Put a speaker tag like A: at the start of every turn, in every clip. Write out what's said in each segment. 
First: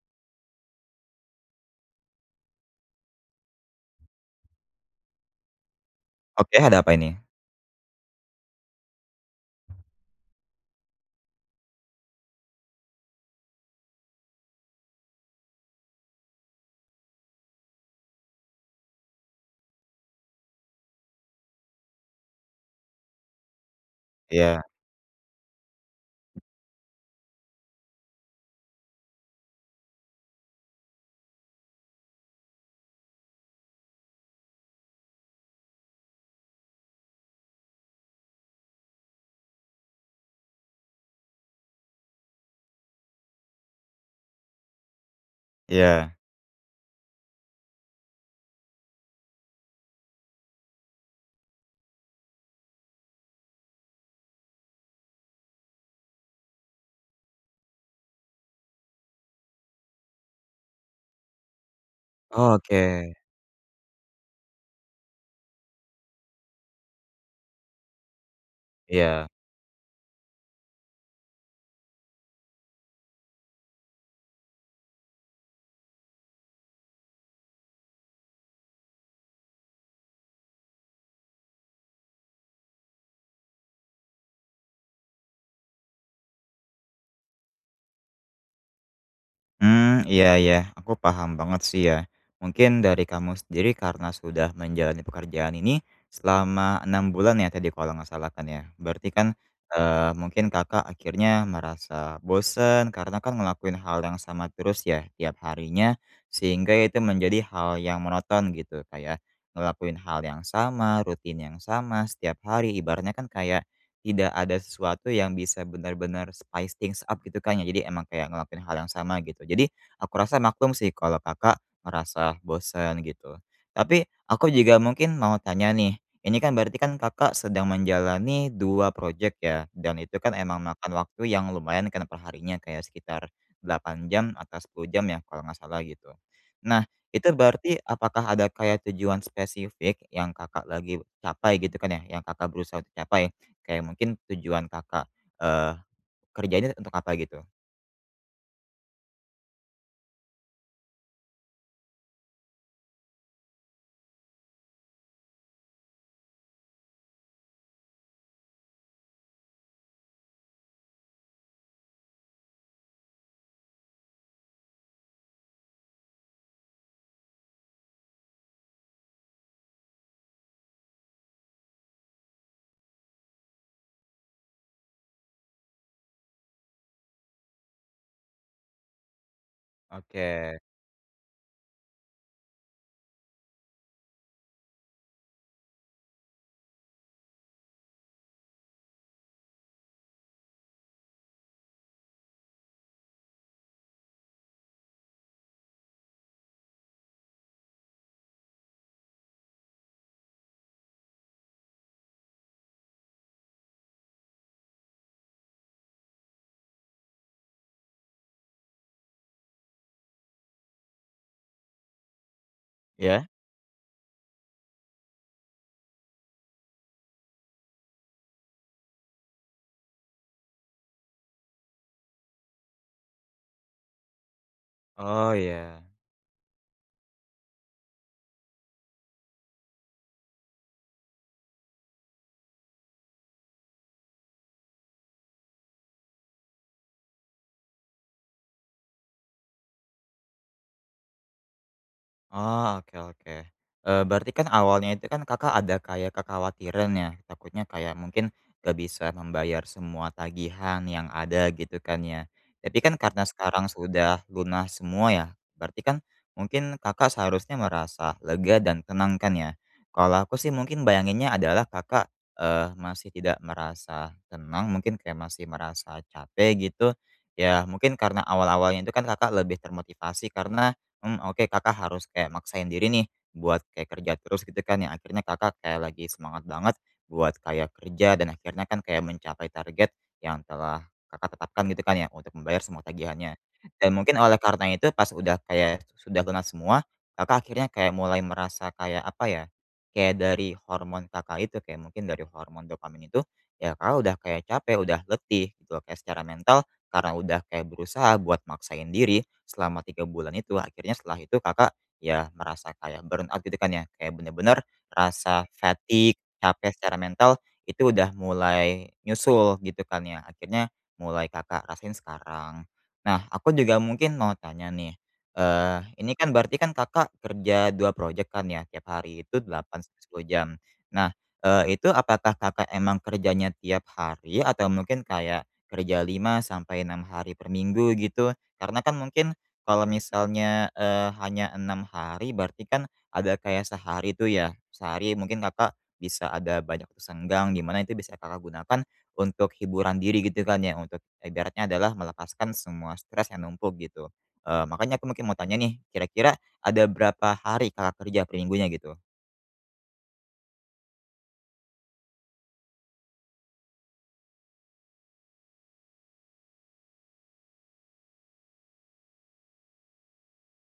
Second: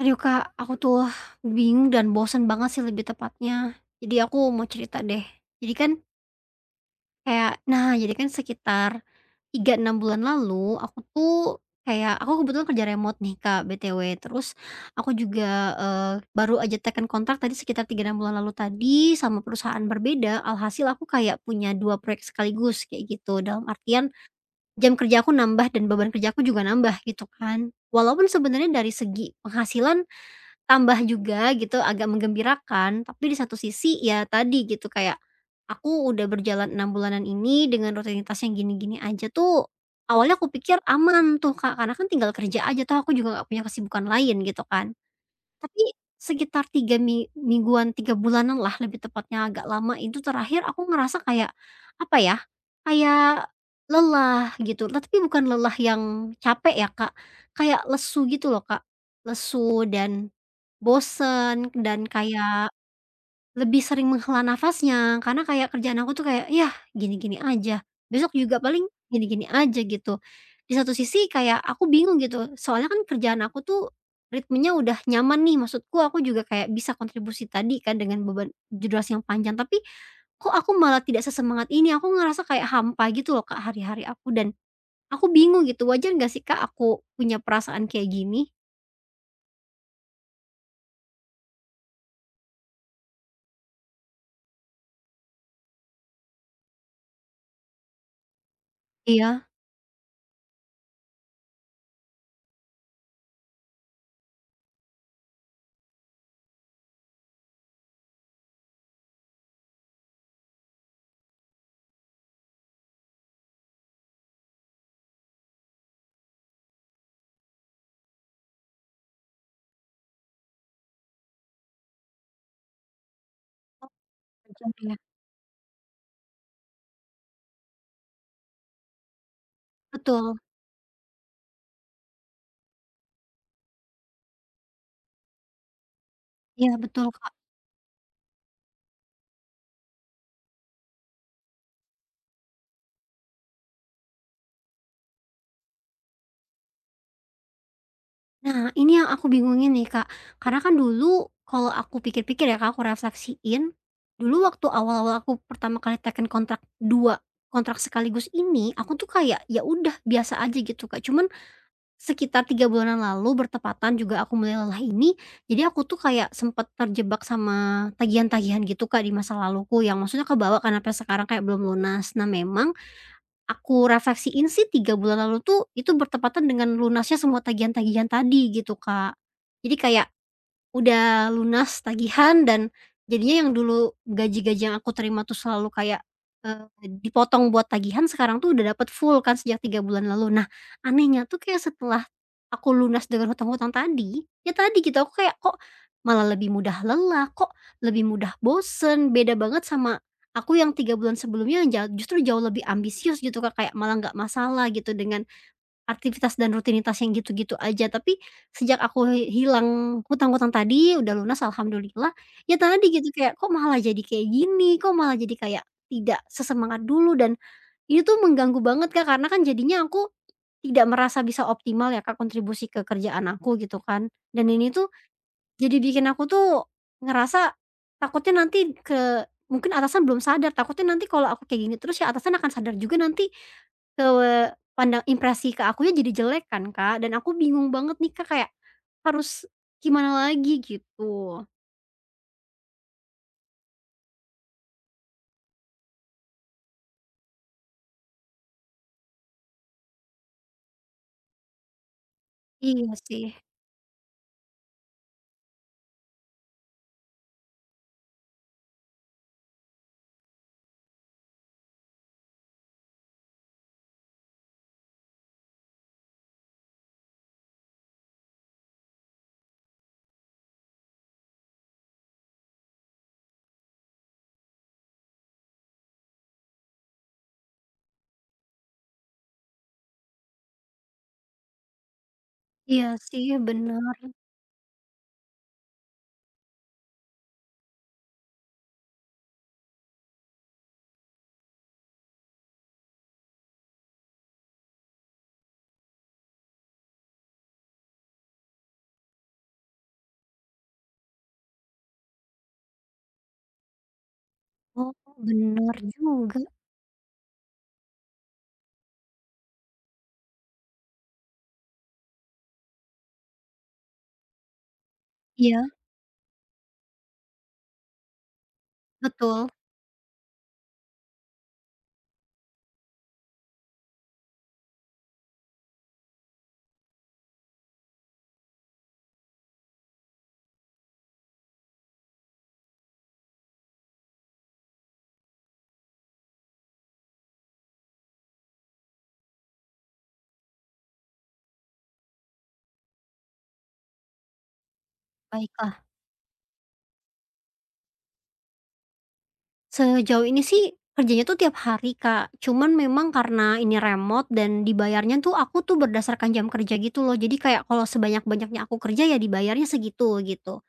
A: Aduh Kak, aku tuh bingung dan bosen banget sih lebih tepatnya. Jadi aku mau cerita deh. Jadi kan
B: Oke, ada apa ini?
A: nah, jadi kan sekitar 3-6 bulan lalu aku tuh aku kebetulan kerja remote nih Kak BTW. Terus aku juga eh, baru aja tekan kontrak tadi sekitar 3-6 bulan lalu tadi sama perusahaan berbeda. Alhasil aku kayak punya dua proyek sekaligus kayak gitu. Dalam artian
B: Iya
A: jam kerja aku nambah dan beban kerja aku juga nambah gitu kan. Walaupun sebenarnya dari segi penghasilan tambah juga gitu agak menggembirakan, tapi di satu sisi ya tadi gitu kayak, aku udah berjalan 6 bulanan ini dengan rutinitas yang gini-gini aja tuh, awalnya aku pikir aman tuh Kak, karena kan tinggal kerja aja tuh aku juga nggak punya kesibukan lain gitu kan. Tapi
B: iya.
A: sekitar 3 mingguan, 3 bulanan lah lebih tepatnya agak lama itu terakhir aku ngerasa kayak, apa ya, kayak lelah gitu. Nah, tapi bukan lelah yang capek ya Kak, kayak lesu gitu loh Kak, lesu dan bosen dan kayak
B: Oke,
A: lebih sering menghela nafasnya, karena kayak kerjaan aku tuh kayak, "Yah gini-gini aja, besok juga paling
B: iya.
A: gini-gini aja," gitu. Di satu sisi kayak aku bingung gitu, soalnya kan kerjaan aku tuh ritmenya udah nyaman nih, maksudku aku juga kayak bisa kontribusi tadi kan dengan beban durasi yang panjang, tapi kok aku malah tidak sesemangat ini, aku ngerasa kayak hampa gitu loh, Kak, hari-hari aku dan aku bingung gitu, wajar nggak sih, Kak, aku punya perasaan kayak gini?
B: Hmm, iya iya, aku paham banget sih ya. Mungkin dari kamu sendiri karena sudah menjalani pekerjaan ini selama 6 bulan ya tadi kalau nggak salah kan ya? Berarti kan,
A: Iya,
B: mungkin Kakak akhirnya merasa bosen karena kan ngelakuin hal yang sama terus ya tiap harinya, sehingga itu menjadi hal yang monoton gitu, kayak ngelakuin hal yang sama, rutin yang sama setiap hari, ibaratnya kan kayak tidak ada sesuatu yang bisa benar-benar spice things up gitu kan ya. Jadi emang kayak ngelakuin hal yang sama gitu. Jadi aku rasa maklum sih kalau Kakak merasa bosan gitu. Tapi aku
A: wajar
B: juga
A: ya.
B: mungkin mau tanya nih, ini kan berarti kan Kakak sedang menjalani 2 project ya, dan itu kan
A: Betul,
B: emang makan waktu yang lumayan kan perharinya kayak sekitar 8 jam atau 10 jam ya kalau nggak salah gitu.
A: iya
B: Nah,
A: betul,
B: itu
A: Kak.
B: berarti apakah ada kayak tujuan spesifik yang Kakak lagi capai gitu kan ya, yang Kakak berusaha untuk capai? Kayak mungkin tujuan Kakak, eee, kerja ini untuk apa gitu?
A: Nah, ini yang aku bingungin nih, Kak. Karena kan dulu kalau aku pikir-pikir ya, Kak, aku refleksiin, dulu waktu awal-awal aku pertama kali teken kontrak 2 kontrak sekaligus ini, aku tuh kayak, ya udah biasa aja gitu, Kak. Cuman sekitar 3 bulanan lalu bertepatan juga aku mulai lelah ini, jadi aku tuh kayak sempat terjebak sama tagihan-tagihan gitu, Kak, di masa laluku yang maksudnya kebawa karena sampai sekarang kayak belum lunas. Nah, memang aku refleksiin sih 3 bulan lalu tuh, itu bertepatan dengan lunasnya semua tagihan-tagihan tadi gitu, Kak. Jadi kayak,
B: Oke.
A: udah lunas tagihan dan jadinya yang dulu gaji-gaji yang aku terima tuh selalu kayak, eee, dipotong buat tagihan sekarang tuh udah dapat full kan sejak 3 bulan lalu. Nah, anehnya tuh kayak setelah aku lunas dengan hutang-hutang tadi, ya tadi gitu aku kayak kok malah lebih mudah lelah, kok lebih mudah bosen, beda banget sama aku yang 3 bulan sebelumnya yang justru jauh lebih ambisius gitu Kak, kayak malah nggak masalah gitu dengan aktivitas dan rutinitas yang gitu-gitu aja, tapi sejak aku hilang hutang-hutang tadi, udah lunas alhamdulillah, ya tadi gitu
B: Ya.
A: kayak, kok malah jadi kayak gini, kok malah jadi kayak tidak sesemangat dulu dan ini tuh mengganggu banget, Kak, karena kan jadinya aku tidak merasa bisa optimal ya, Kak, kontribusi ke kerjaan aku gitu kan. Dan ini tuh
B: Oh,
A: jadi
B: iya.
A: bikin aku tuh ngerasa takutnya nanti ke mungkin atasan belum sadar, takutnya nanti kalau aku kayak gini terus ya atasan akan sadar juga nanti ke pandang impresi ke akunya jadi jelek kan, Kak, dan aku bingung banget nih, Kak, kayak harus gimana lagi gitu.
B: Oh, oke oke. Berarti kan awalnya itu kan Kakak ada kayak kekhawatiran ya, takutnya kayak mungkin gak bisa membayar semua tagihan yang ada gitu kan ya. Tapi
A: Iya
B: kan
A: sih,
B: karena sekarang sudah lunas semua ya, berarti kan mungkin Kakak seharusnya merasa lega dan tenang kan ya. Kalau aku sih mungkin bayanginnya adalah Kakak, masih tidak merasa tenang, mungkin kayak masih merasa capek gitu. Ya mungkin karena awal-awalnya itu kan Kakak lebih termotivasi karena oke Kakak harus kayak maksain diri nih buat kayak kerja terus gitu kan yang akhirnya Kakak kayak lagi semangat banget buat kayak kerja dan akhirnya kan kayak mencapai target yang telah Kakak tetapkan gitu kan ya untuk membayar semua
A: iya sih,
B: tagihannya. Dan
A: bener.
B: mungkin oleh karena itu pas udah kayak sudah lunas semua, Kakak akhirnya kayak mulai merasa kayak apa ya, kayak dari hormon Kakak itu, kayak mungkin dari hormon dopamin itu, ya Kakak udah kayak capek, udah letih gitu loh, kayak secara mental karena udah kayak berusaha buat maksain diri selama 3 bulan itu, akhirnya setelah itu Kakak ya merasa kayak burnout gitu kan ya, kayak bener-bener
A: Oh,
B: rasa
A: bener
B: fatigue,
A: juga.
B: capek secara mental itu udah mulai nyusul gitu kan ya, akhirnya mulai Kakak rasain sekarang. Nah, aku juga mungkin mau tanya nih,
A: Iya,
B: eee, ini kan berarti kan Kakak kerja 2 proyek kan ya, tiap hari itu
A: betul.
B: 8 sampai 10 jam. Nah, itu apakah Kakak emang kerjanya tiap hari atau mungkin kayak kerja 5 sampai 6 hari per minggu gitu, karena kan mungkin kalau misalnya, hanya 6 hari berarti kan ada kayak sehari tuh ya, sehari mungkin Kakak bisa ada banyak waktu senggang di mana itu bisa Kakak gunakan untuk hiburan diri gitu kan ya, untuk ibaratnya adalah melepaskan semua stres yang numpuk gitu. Makanya aku mungkin mau tanya nih,
A: Baiklah.
B: kira-kira ada berapa hari Kakak kerja per minggunya gitu?
A: Sejauh ini sih kerjanya tuh tiap hari, Kak, cuman memang karena ini remote dan dibayarnya tuh aku tuh berdasarkan jam kerja gitu loh. Jadi kayak kalau sebanyak-banyaknya aku kerja ya dibayarnya segitu, gitu.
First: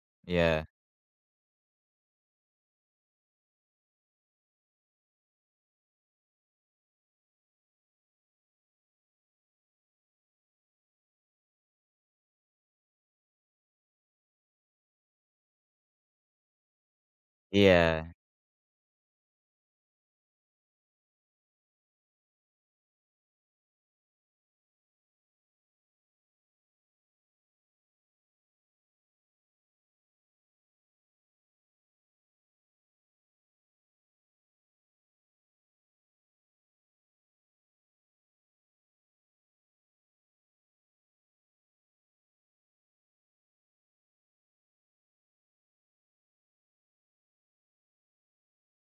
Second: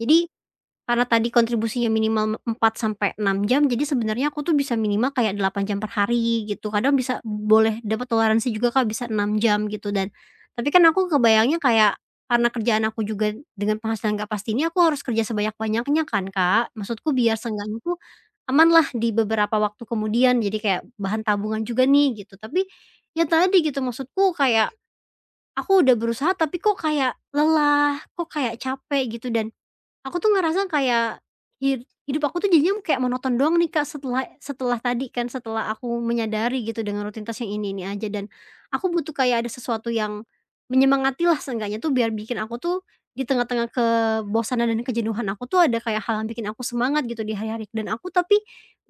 A: Jadi
B: Iya,
A: karena tadi kontribusinya minimal 4 sampai 6 jam, jadi sebenarnya aku tuh bisa minimal kayak 8 jam per hari gitu, kadang bisa boleh dapat toleransi juga Kak, bisa 6 jam gitu dan tapi kan aku kebayangnya kayak karena kerjaan aku juga dengan penghasilan nggak pasti ini, aku harus kerja sebanyak-banyaknya kan Kak, maksudku biar seenggaknya tuh
B: iya.
A: aman lah di beberapa waktu kemudian, jadi kayak bahan tabungan juga nih gitu. Tapi ya tadi gitu, maksudku kayak aku udah berusaha tapi kok kayak lelah, kok kayak capek gitu dan aku tuh ngerasa kayak hidup aku tuh jadinya kayak monoton doang nih, Kak, setelah setelah tadi kan, setelah aku menyadari gitu dengan rutinitas yang ini-ini aja dan aku butuh kayak ada sesuatu yang menyemangatilah seenggaknya tuh biar bikin aku tuh di tengah-tengah kebosanan dan kejenuhan aku tuh ada kayak hal yang bikin aku semangat gitu di hari-hari dan aku tapi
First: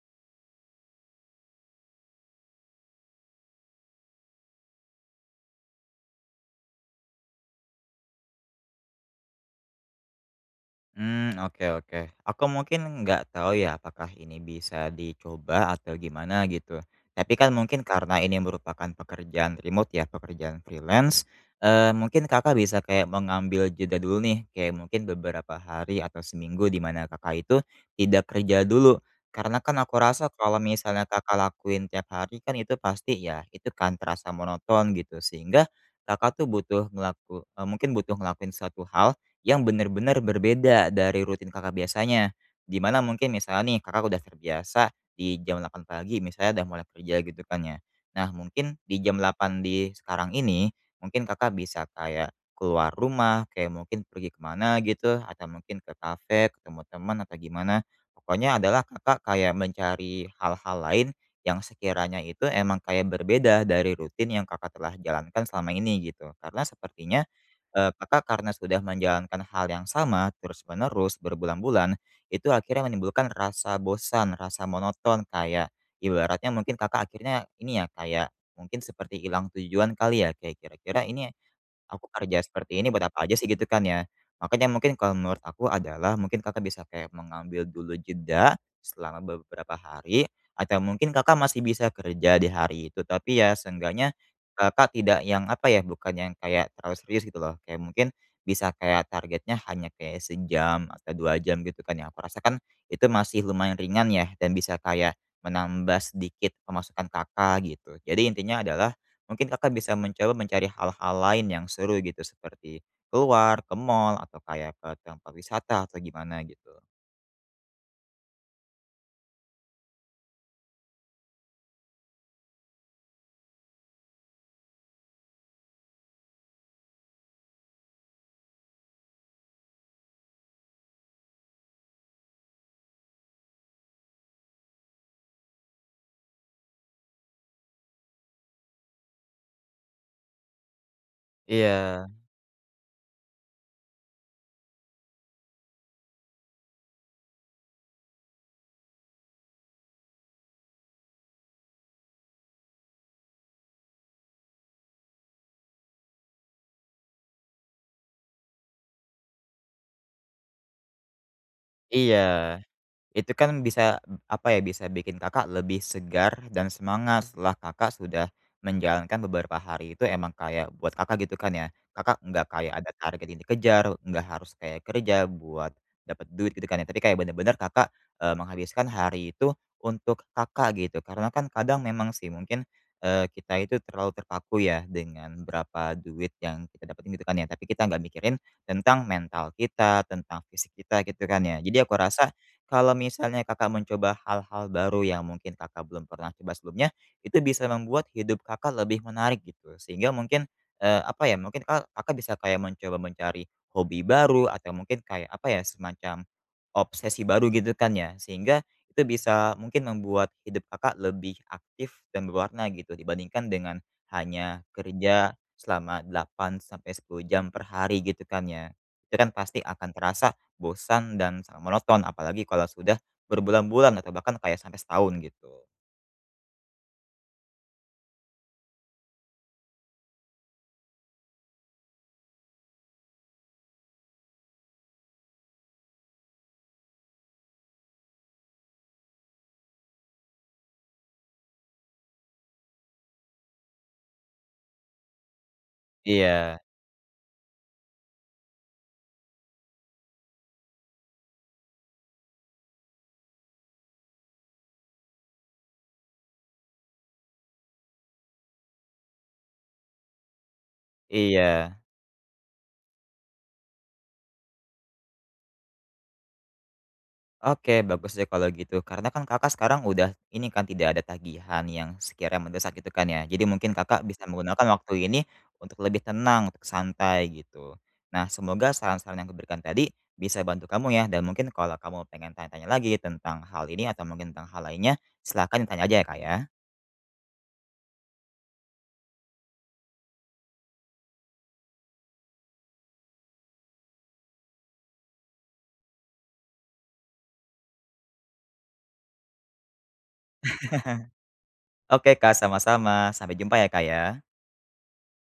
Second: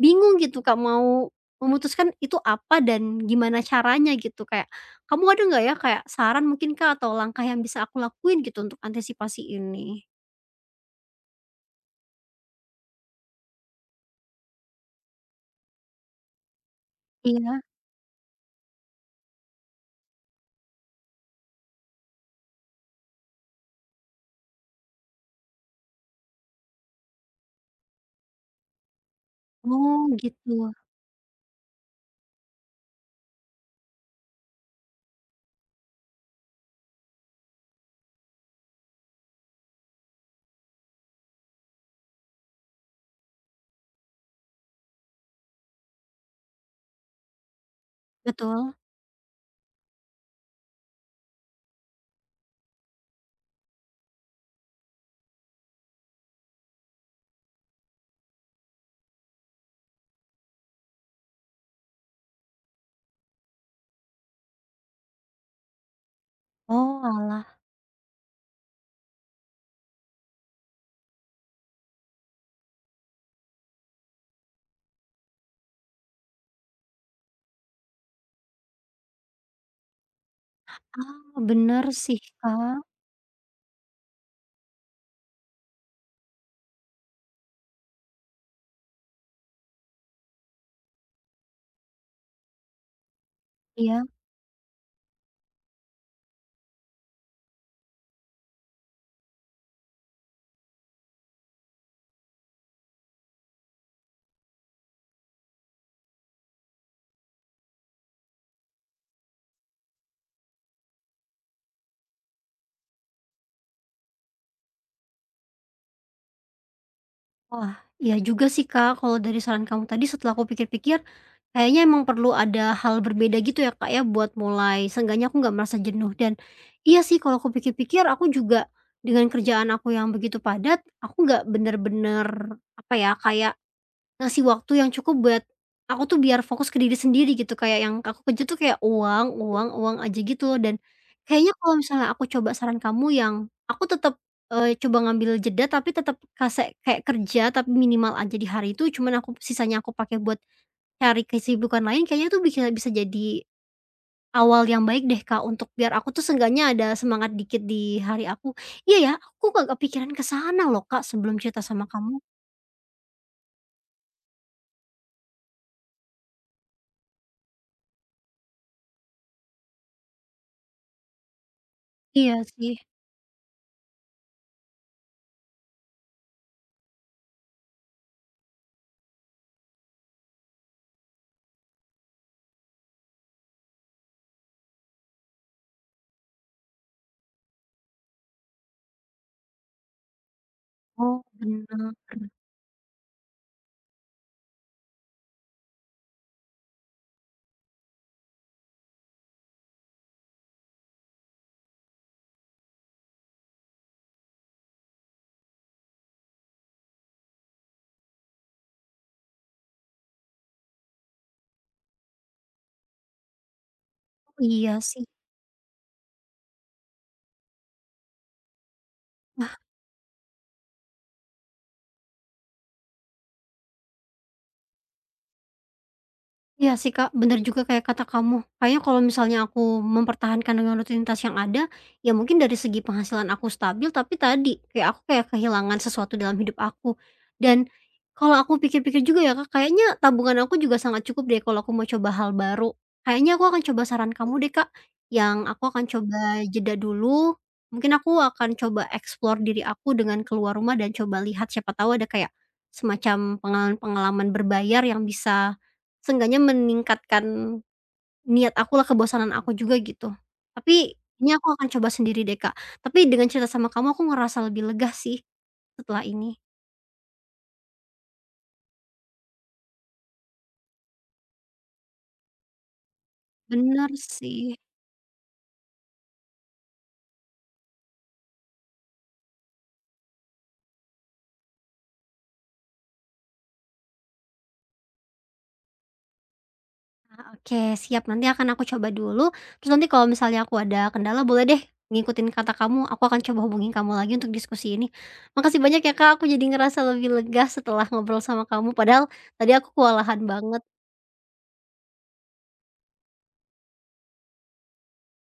A: bingung gitu, Kak, mau memutuskan itu apa dan gimana caranya gitu. Kayak kamu ada nggak ya kayak saran mungkin, Kak, atau langkah yang bisa aku lakuin gitu untuk antisipasi ini?
B: Hmm, oke oke. Aku mungkin nggak tahu ya apakah ini bisa dicoba atau gimana gitu. Tapi kan
A: Iya.
B: mungkin karena ini merupakan pekerjaan remote ya, pekerjaan freelance, mungkin Kakak bisa kayak mengambil jeda dulu nih, kayak mungkin beberapa hari atau seminggu di mana Kakak itu tidak kerja dulu. Karena kan aku
A: Oh
B: rasa
A: gitu,
B: kalau misalnya Kakak lakuin tiap hari kan itu pasti ya, itu kan terasa monoton gitu. Sehingga Kakak tuh butuh mungkin butuh ngelakuin suatu hal yang benar-benar berbeda dari rutin Kakak biasanya. Dimana mungkin misalnya nih Kakak udah terbiasa di jam 8 pagi misalnya udah mulai kerja gitu kan ya. Nah
A: betul.
B: mungkin di jam 8 di sekarang ini, mungkin Kakak bisa kayak keluar rumah, kayak mungkin pergi kemana gitu, atau mungkin ke kafe, ketemu teman atau gimana. Pokoknya adalah Kakak kayak mencari hal-hal lain yang sekiranya itu emang kayak berbeda dari rutin yang Kakak telah jalankan selama ini gitu. Karena
A: Oh,
B: sepertinya
A: oalah,
B: Kakak karena sudah menjalankan hal yang sama terus-menerus berbulan-bulan, itu akhirnya menimbulkan rasa bosan, rasa monoton kayak ibaratnya mungkin Kakak akhirnya ini ya, kayak mungkin seperti hilang tujuan kali ya? Kayak kira-kira ini
A: ah, bener
B: aku
A: sih,
B: kerja
A: Kak,
B: seperti ini buat apa aja sih gitu kan ya. Makanya mungkin kalau menurut aku adalah mungkin Kakak bisa kayak mengambil dulu jeda selama beberapa hari atau mungkin Kakak masih bisa kerja di hari itu tapi ya
A: iya.
B: seenggaknya Kakak tidak yang apa ya, bukan yang kayak terlalu serius gitu loh. Kayak mungkin bisa kayak targetnya hanya kayak sejam atau 2 jam gitu kan ya. Aku rasa kan itu masih lumayan ringan ya dan bisa kayak menambah sedikit pemasukan Kakak gitu. Jadi intinya adalah mungkin Kakak bisa mencoba mencari hal-hal lain yang seru gitu seperti keluar, ke mall, atau kayak ke tempat wisata atau gimana gitu.
A: Wah, iya juga sih, Kak, kalau dari saran kamu tadi setelah aku pikir-pikir, kayaknya emang perlu ada hal berbeda gitu ya, Kak, ya, buat mulai seenggaknya aku nggak merasa jenuh dan iya sih kalau aku pikir-pikir aku juga dengan kerjaan aku yang begitu padat, aku nggak bener-bener, apa ya, kayak ngasih waktu yang cukup buat aku tuh biar fokus ke diri sendiri gitu, kayak yang aku kejar tuh kayak uang uang uang aja gitu loh dan kayaknya kalau
B: Iya,
A: misalnya aku coba saran kamu yang aku tetap coba ngambil jeda tapi tetap kase kayak kerja tapi minimal aja di hari itu cuman aku sisanya aku pakai buat cari kesibukan lain kayaknya tuh bisa bisa jadi awal yang baik deh, Kak, untuk biar aku tuh seenggaknya ada semangat dikit di hari aku. Iya ya, aku gak kepikiran ke sana loh, Kak, sebelum cerita sama kamu.
B: iya. Itu kan bisa, apa ya, bisa bikin Kakak lebih segar dan semangat setelah Kakak sudah menjalankan beberapa hari itu emang kayak buat Kakak gitu kan ya. Kakak
A: Iya
B: nggak
A: sih.
B: kayak ada target yang dikejar, nggak harus kayak kerja buat dapat duit gitu kan ya. Tapi kayak bener-bener Kakak, menghabiskan hari itu untuk Kakak gitu. Karena kan kadang memang sih mungkin, kita itu terlalu terpaku ya dengan berapa duit yang kita dapetin gitu kan ya. Tapi kita nggak mikirin tentang mental kita, tentang fisik kita
A: Oh,
B: gitu kan ya. Jadi
A: benar.
B: aku rasa kalau misalnya Kakak mencoba hal-hal baru yang mungkin Kakak belum pernah coba sebelumnya, itu bisa membuat hidup Kakak lebih menarik gitu. Sehingga mungkin, apa ya, mungkin Kakak bisa kayak mencoba mencari hobi baru atau mungkin kayak apa ya, semacam obsesi baru gitu kan ya. Sehingga itu bisa mungkin membuat hidup Kakak lebih aktif dan berwarna gitu dibandingkan dengan hanya
A: Iya sih,
B: kerja selama 8 sampai 10 jam per hari gitu kan ya. Itu kan pasti akan terasa bosan dan sangat monoton, apalagi kalau sudah berbulan-bulan atau bahkan kayak sampai setahun gitu.
A: iya sih, Kak, bener juga kayak kata kamu. Kayaknya kalau misalnya aku mempertahankan dengan rutinitas yang ada, ya mungkin dari segi penghasilan aku stabil, tapi tadi, kayak aku kayak kehilangan sesuatu dalam hidup aku. Dan, kalau aku pikir-pikir juga ya, Kak, kayaknya tabungan aku juga sangat cukup deh kalau aku mau coba hal baru. Kayaknya aku akan coba saran kamu deh, Kak, yang aku akan coba
B: Iya
A: jeda dulu, mungkin aku akan coba explore diri aku dengan keluar rumah dan coba lihat, siapa tahu ada kayak semacam pengalaman-pengalaman berbayar yang bisa seenggaknya meningkatkan niat aku lah kebosanan aku juga gitu. Tapi ini aku akan
B: iya.
A: coba sendiri deh, Kak. Tapi dengan cerita sama kamu aku ngerasa lebih lega sih setelah ini.
B: Oke, bagus deh kalau gitu. Karena kan Kakak sekarang udah ini kan tidak ada tagihan yang sekiranya mendesak gitu kan ya. Jadi mungkin
A: Bener
B: Kakak bisa
A: sih.
B: menggunakan waktu ini untuk lebih tenang, untuk santai gitu. Nah, semoga saran-saran yang kuberikan tadi bisa bantu kamu ya dan mungkin kalau kamu pengen tanya-tanya lagi tentang hal ini atau mungkin tentang hal lainnya, silahkan tanya aja ya, Kak, ya.
A: Ah, oke siap, nanti akan aku coba dulu, terus nanti kalau misalnya aku ada kendala boleh deh ngikutin kata kamu, aku akan coba hubungin kamu lagi untuk diskusi ini. Makasih banyak ya, Kak, aku jadi ngerasa lebih lega setelah ngobrol sama kamu, padahal tadi aku kewalahan banget.
B: Oke, Kak, sama-sama. Sampai jumpa ya, Kak, ya.